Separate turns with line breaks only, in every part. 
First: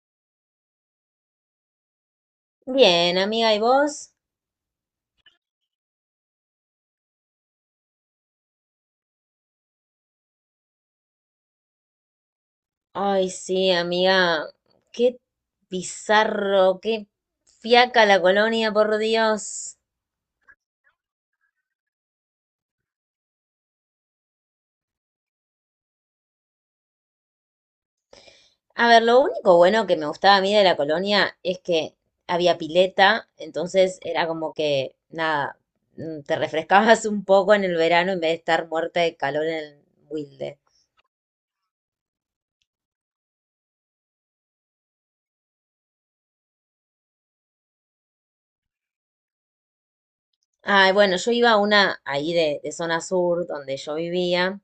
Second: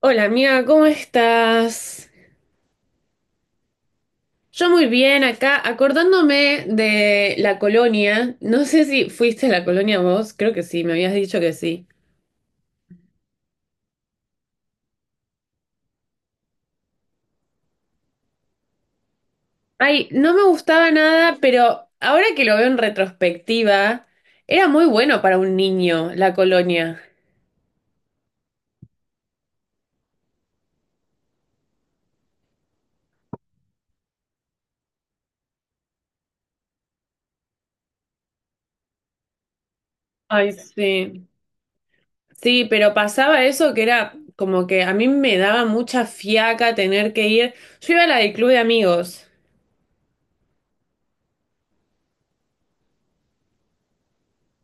Hola amiga, ¿cómo estás?
Bien, amiga, ¿y vos?
Yo muy bien acá, acordándome de la colonia. No sé si fuiste a la colonia vos, creo que sí, me habías dicho que sí.
Ay, sí, amiga, qué bizarro, qué fiaca la colonia, por Dios.
Ay, no me gustaba nada, pero ahora que lo veo en retrospectiva, era muy bueno para un niño la colonia.
A ver, lo único bueno que me gustaba a mí de la colonia es que había pileta, entonces era como que, nada, te refrescabas un poco en el verano en vez de estar muerta de calor en el
Ay,
Wilde.
sí. Sí, pero pasaba eso que era como que a mí me daba mucha fiaca tener que ir. Yo iba a la del club de amigos.
Ay, bueno, yo iba a una ahí de zona sur, donde yo vivía,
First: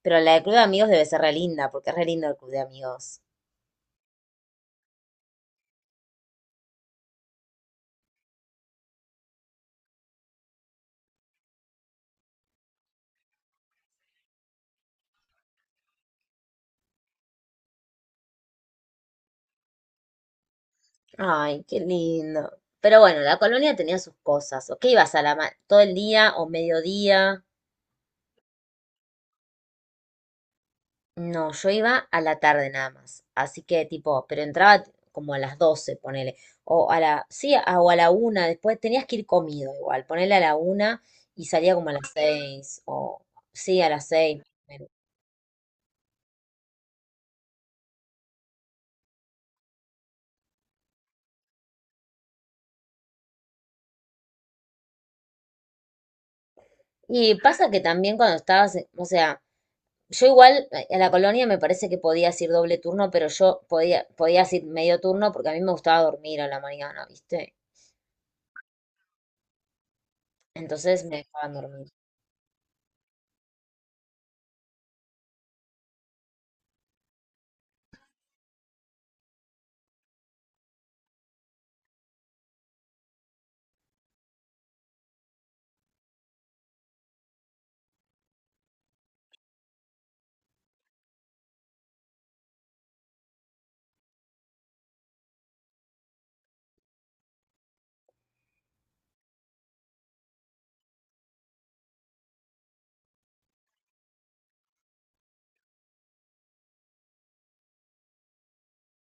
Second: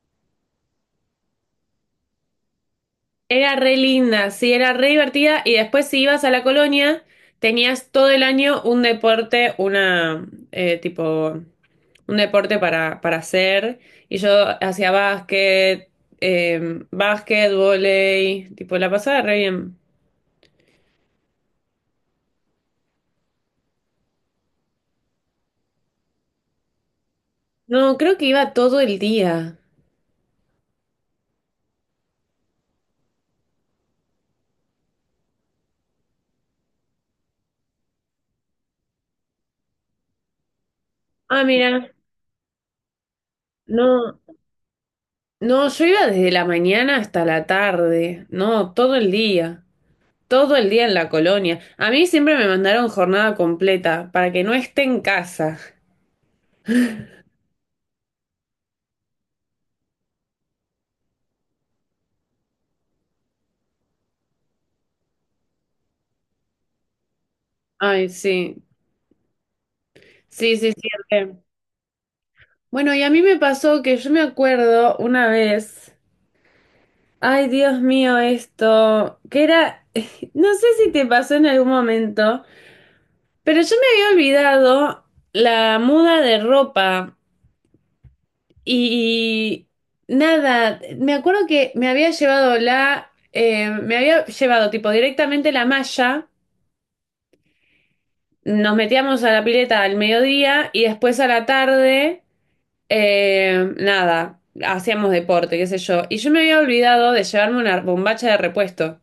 pero la de Club de Amigos debe ser re linda, porque es re lindo el Club de Amigos.
Era re linda, sí, era re divertida y después si ibas a la colonia tenías todo el año un deporte, una tipo un deporte para hacer y yo hacía básquet, básquet, vóley, tipo la pasaba re bien.
Ay, qué lindo. Pero bueno, la colonia tenía sus cosas. ¿O qué ibas a la todo el día o mediodía?
No, creo que iba todo el día.
No, yo iba a la tarde nada más. Así que tipo, pero entraba como a las 12, ponele. O a la, sí, o a la una, después tenías que ir comido igual, ponele a la una
Ah,
y salía
mira,
como a las seis, o sí, a las
no,
seis.
no, yo iba desde la mañana hasta la tarde, no, todo el día. Todo el día en la colonia. A mí siempre me mandaron jornada completa para que no esté en casa.
Y pasa que también cuando estabas, o sea, yo igual a la colonia me parece que podías ir doble turno, pero yo podía, podías ir medio turno porque a mí me gustaba dormir a la mañana, ¿viste?
Ay, sí. Sí, sí, sí.
Entonces me
Re.
dejaban dormir.
Bueno, y a mí me pasó que yo me acuerdo una vez. Ay, Dios mío, esto. Que era. No sé si te pasó en algún momento, pero yo me había olvidado la muda de ropa. Y. Nada. Me acuerdo que me había llevado la. Me había llevado, tipo, directamente la malla. Nos metíamos a la pileta al mediodía y después a la tarde, nada, hacíamos deporte, qué sé yo. Y yo me había olvidado de llevarme una bombacha de repuesto.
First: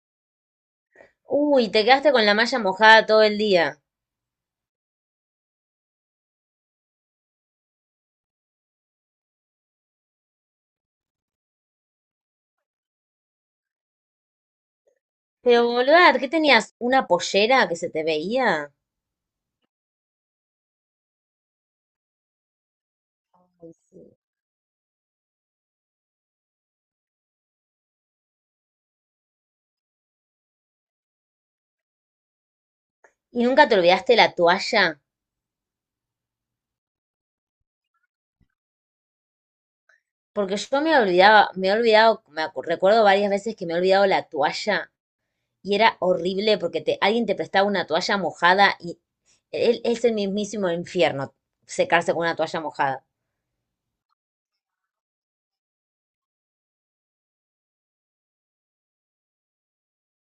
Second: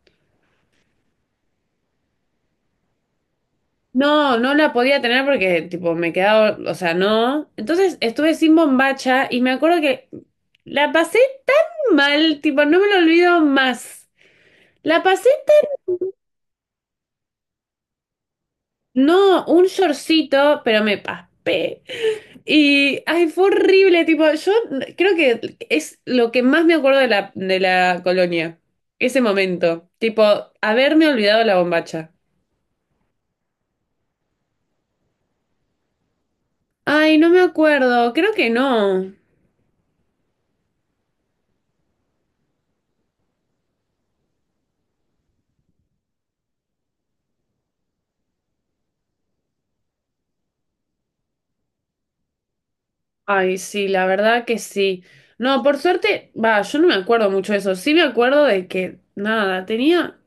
Uy, te quedaste con la malla mojada todo el día.
No, no la podía tener porque, tipo, me quedaba, o sea, no. Entonces estuve sin bombacha y me acuerdo que la pasé tan mal, tipo, no me lo olvido más. La pasé,
Pero
tan-
boluda, ¿qué tenías? ¿Una pollera que se te veía?
no, un shortcito, pero me paspé. Y, ay, fue
Ay,
horrible,
sí.
tipo, yo creo que es lo que más me acuerdo de la colonia, ese momento, tipo, haberme olvidado la bombacha.
¿Y nunca te olvidaste la toalla?
Ay, no me acuerdo, creo que no.
Porque yo me olvidaba, me he olvidado, recuerdo varias veces que me he olvidado la toalla. Y era horrible porque te, alguien te prestaba una toalla mojada y él, es el mismísimo infierno secarse con una toalla mojada.
Ay, sí, la verdad que sí. No, por suerte, va, yo no me acuerdo mucho de eso, sí me acuerdo de que, nada, tenía...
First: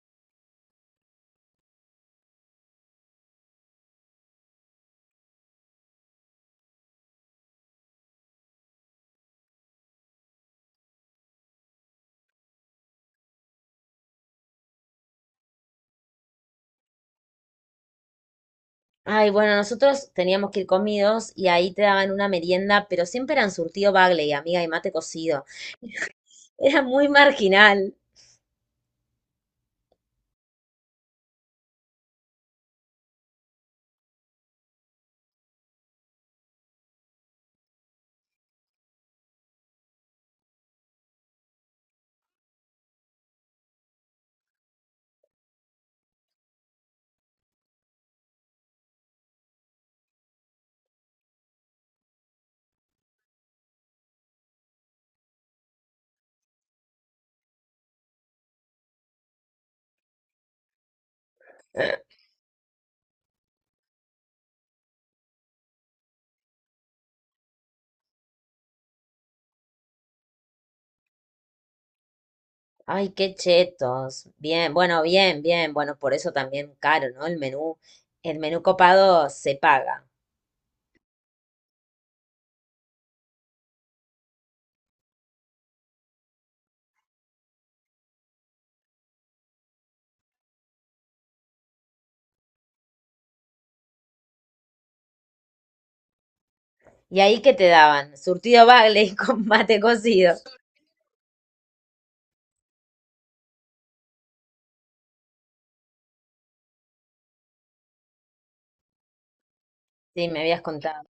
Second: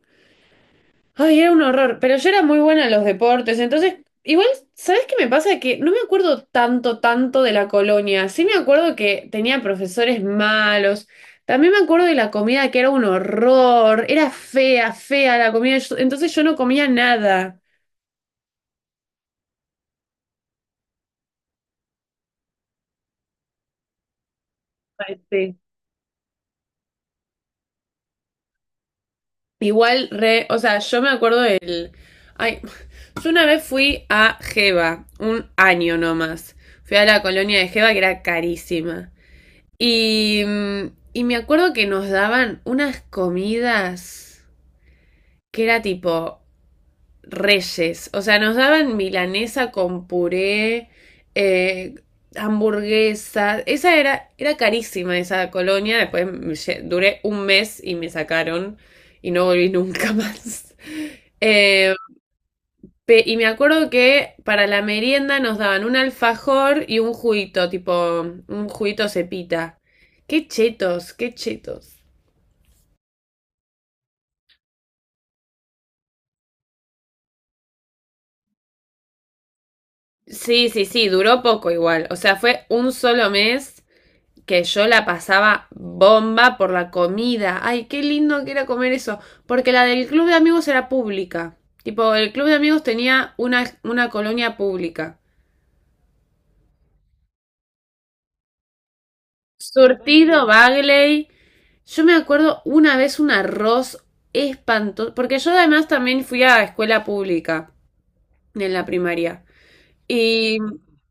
Ay, era un horror, pero yo era muy buena en los deportes, entonces, igual, ¿sabes qué me pasa? Que no me acuerdo tanto, tanto de la colonia, sí me acuerdo que tenía profesores malos, también me acuerdo de la comida que era un horror, era fea, fea la comida, entonces yo no comía nada.
Ay, bueno, nosotros teníamos que ir comidos y ahí te daban una merienda, pero siempre eran surtido bagley, amiga, y mate
Ay,
cocido.
sí.
Era muy marginal.
Igual, re, o sea, yo me acuerdo del... Ay, yo una vez fui a Geva, un año nomás, fui a la colonia de Geva que era carísima. Y, mm, y me acuerdo que nos daban unas comidas que era tipo reyes. O sea, nos daban milanesa con puré, eh, hamburguesas. Era carísima esa colonia. Después me duré un mes y me sacaron y no volví nunca más. Eh, Y me acuerdo que para la merienda nos daban un alfajor y un juguito, tipo un juguito cepita. Qué chetos, qué chetos.
Ay, qué chetos. Bien, bueno, bien, bien. Bueno, por eso también caro, ¿no? El menú copado se paga.
Sí, sí, sí, duró poco igual. O sea, fue un solo mes que yo la pasaba bomba por la comida. Ay, qué lindo que era comer eso. Porque la del club de amigos era pública. Tipo, el club de amigos tenía una colonia pública.
¿Y ahí qué te daban? Surtido bagley con mate cocido.
Surtido, Bagley. Yo me acuerdo una vez un arroz espantoso, porque yo además también fui a escuela pública en la primaria.
Sí, me
Y
habías contado.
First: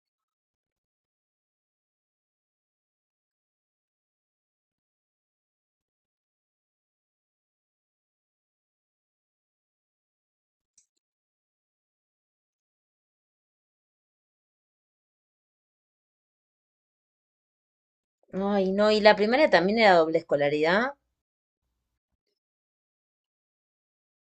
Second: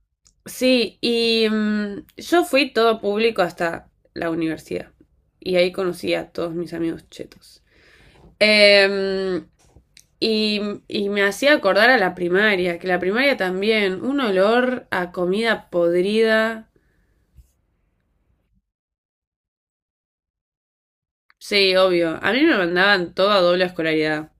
sí, yo fui todo público hasta la universidad. Y ahí conocí a todos mis amigos chetos. Em, y, y me hacía acordar a la primaria, que la primaria también, un olor a comida podrida.
Ay, no, y la primera también era doble escolaridad.
Sí, obvio. A mí me mandaban todo a doble escolaridad.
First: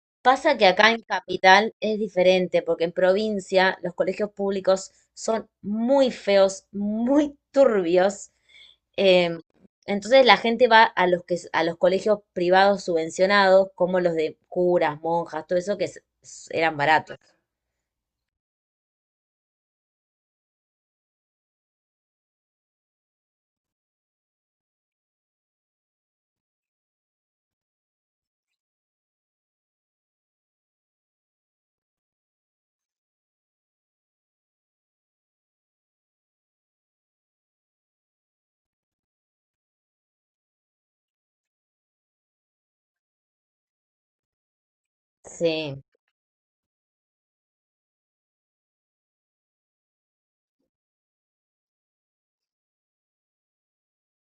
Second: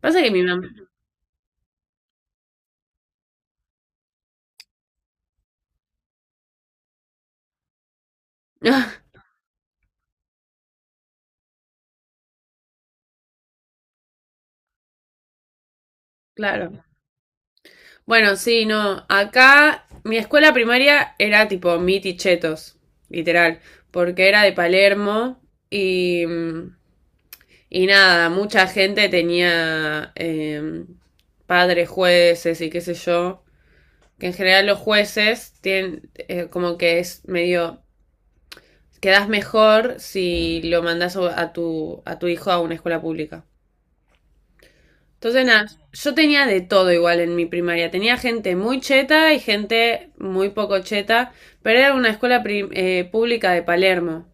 Pasa que mi
Pasa
mamá...
que acá en capital es diferente, porque en provincia los colegios públicos son muy feos, muy turbios. em, entonces la gente va a los que, a los colegios privados subvencionados, como los de curas, monjas, todo eso que eran
Claro.
baratos.
Bueno, sí, no. Acá mi escuela primaria era tipo mitichetos literal, porque era de Palermo y, y nada, mucha gente tenía padres jueces y qué sé yo, que en general los jueces tienen como que es medio, quedás mejor si lo mandás a tu hijo a una escuela pública. Entonces, nada,
Sí,
yo tenía de todo igual en mi primaria. Tenía gente muy cheta y gente muy poco cheta, pero era una pública de Palermo.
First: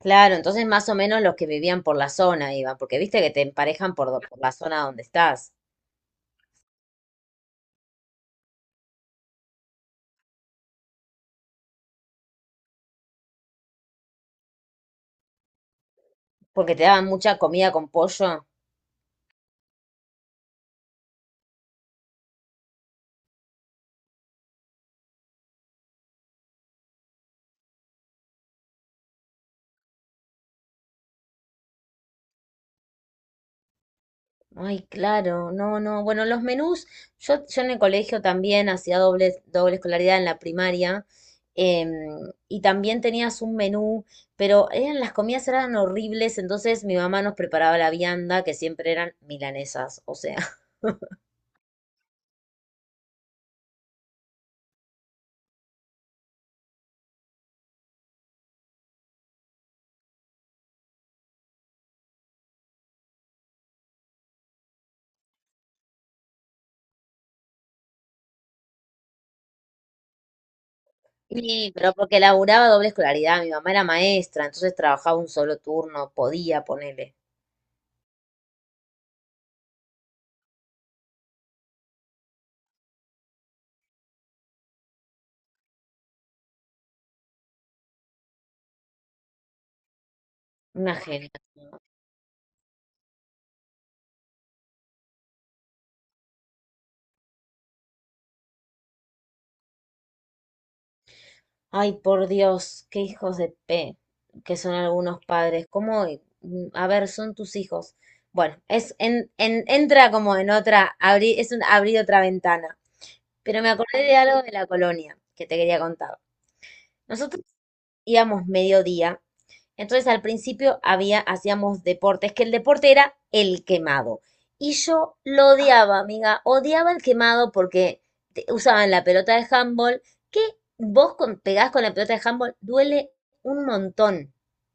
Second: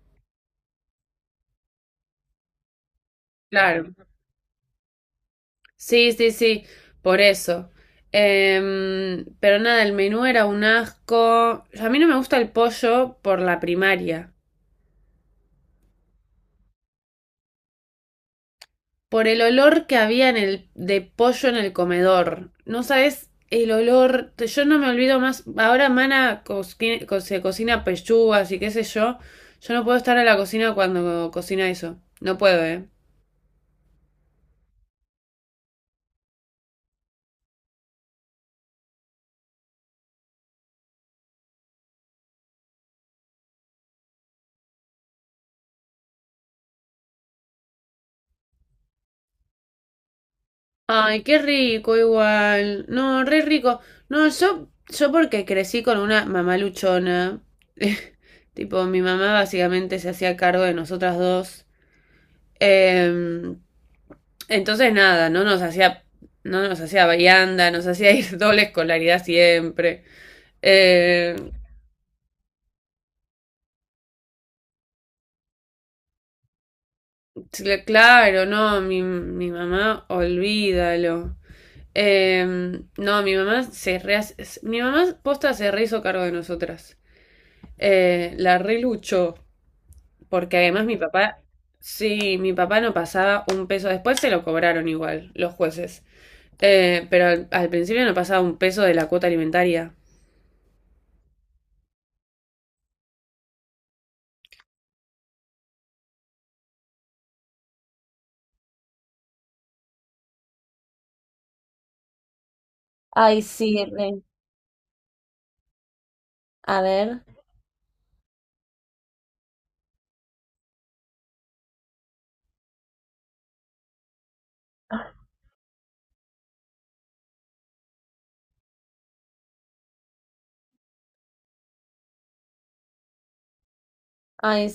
claro, entonces más o menos los que vivían por la zona iban, porque viste que te
Claro.
emparejan por, por la zona donde estás,
Sí, sí, sí, por eso. Em, pero nada, el menú era un asco. A mí no me gusta el pollo por la primaria.
porque te daban mucha comida con pollo.
Por el olor que había en el, de pollo en el comedor. No sabes el olor. Yo no me olvido más. Ahora Mana se cocina pechugas y qué sé yo. Yo no puedo estar a la cocina cuando cocina eso. No puedo, ¿eh?
Ay, claro, no, no. Bueno, los menús, yo en el colegio también hacía doble escolaridad en la primaria, em, y también tenías un menú, pero eran, las comidas eran horribles, entonces mi mamá nos preparaba la vianda, que siempre eran milanesas, o sea,
Ay, qué rico igual. No, re rico. No, yo porque crecí con una mamá luchona. Tipo, mi mamá básicamente se hacía cargo de nosotras dos. Em, Entonces nada, no nos hacía vianda, nos hacía ir doble escolaridad siempre. Eh,
y pero porque laburaba doble escolaridad, mi mamá era maestra, entonces trabajaba un solo turno, podía ponerle
claro, no, mi mamá, olvídalo. Eh, no, mi mamá posta se re hizo cargo de nosotras. La reluchó, porque además
una
mi
genia.
papá, sí, mi papá no pasaba un peso, después se lo cobraron igual los jueces. Pero al principio no pasaba un peso de la cuota alimentaria.
Ay, por Dios, qué hijos de P que son algunos padres. ¿Cómo? A ver, son tus hijos. Bueno, es entra como en otra, abrir, es un abrir otra ventana.
Ay,
Pero me
sí,
acordé de
re.
algo de la colonia que te quería contar.
A ver.
Nosotros íbamos mediodía entonces al principio había, hacíamos deportes, que el deporte era el quemado. Y yo lo odiaba, amiga, odiaba el quemado porque usaban la pelota de handball, que vos con, pegás con la pelota de handball, duele un montón.
Ay.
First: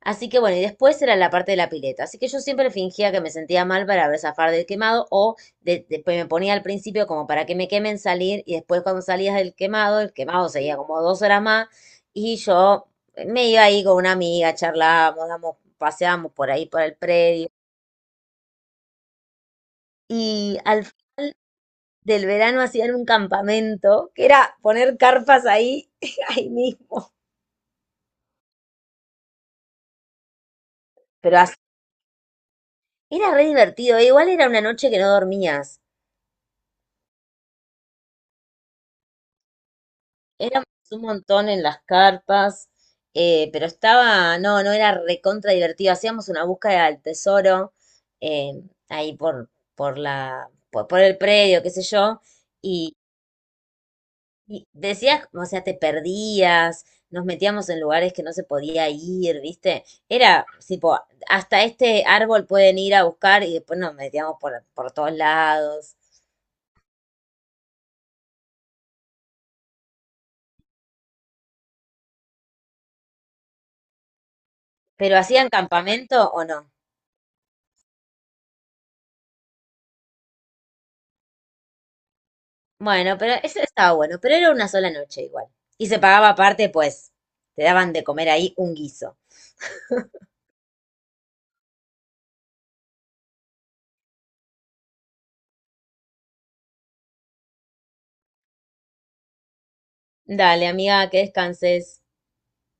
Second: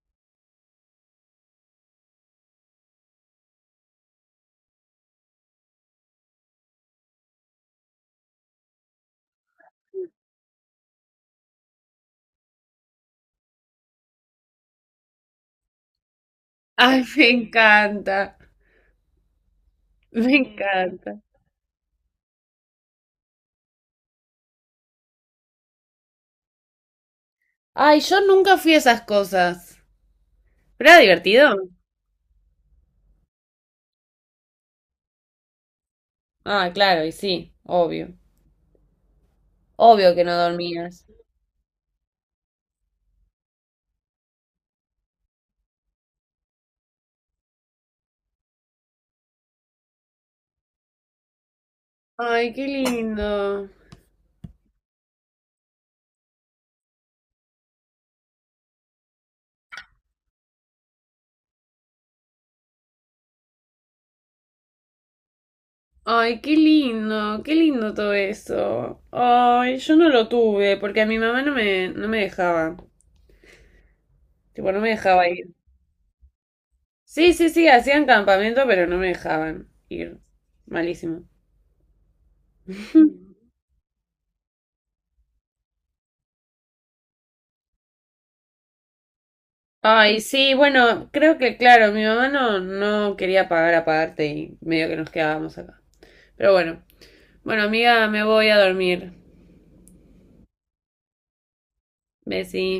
Así que bueno, y después era la parte de la pileta. Así que yo siempre fingía que me sentía mal para ver zafar del quemado o después me ponía al principio como para que me quemen salir y después cuando salías del quemado, el quemado seguía como dos horas más y yo me iba ahí con una amiga, charlábamos, damos, paseábamos por ahí, por el
Ay, me
predio.
encanta, me
Y al
encanta.
final del verano hacían un campamento que era poner carpas ahí, ahí mismo.
Ay, yo nunca fui a esas cosas. ¿Pero era
Pero
divertido?
así, era re divertido. E igual era una noche que no dormías.
Ah, claro, y sí, obvio. Obvio que no
Éramos un
dormías.
montón en las carpas, pero estaba, no, no era recontra divertido. Hacíamos una búsqueda del tesoro, eh, ahí por la, por el predio, qué sé yo,
Ay, qué
y,
lindo.
y decías, o sea, te perdías, nos metíamos en lugares que no se podía ir, ¿viste? Era tipo, hasta este árbol pueden ir a buscar y después nos metíamos por todos lados.
Ay, qué lindo todo eso. Ay, yo no lo tuve porque a mi mamá no me dejaba. Tipo, no me
¿Pero
dejaba ir.
hacían campamento o no?
Sí, sí, sí, hacían campamento, pero no me dejaban ir. Malísimo.
Bueno, pero eso estaba bueno, pero era una sola noche igual. Y se pagaba aparte, pues, te daban de comer ahí un guiso.
Ay, sí, bueno, creo que claro, mi mamá no quería pagar aparte y medio que nos quedábamos acá. Pero bueno, bueno, amiga, me voy a dormir.
Dale, amiga, que descanses.
Besí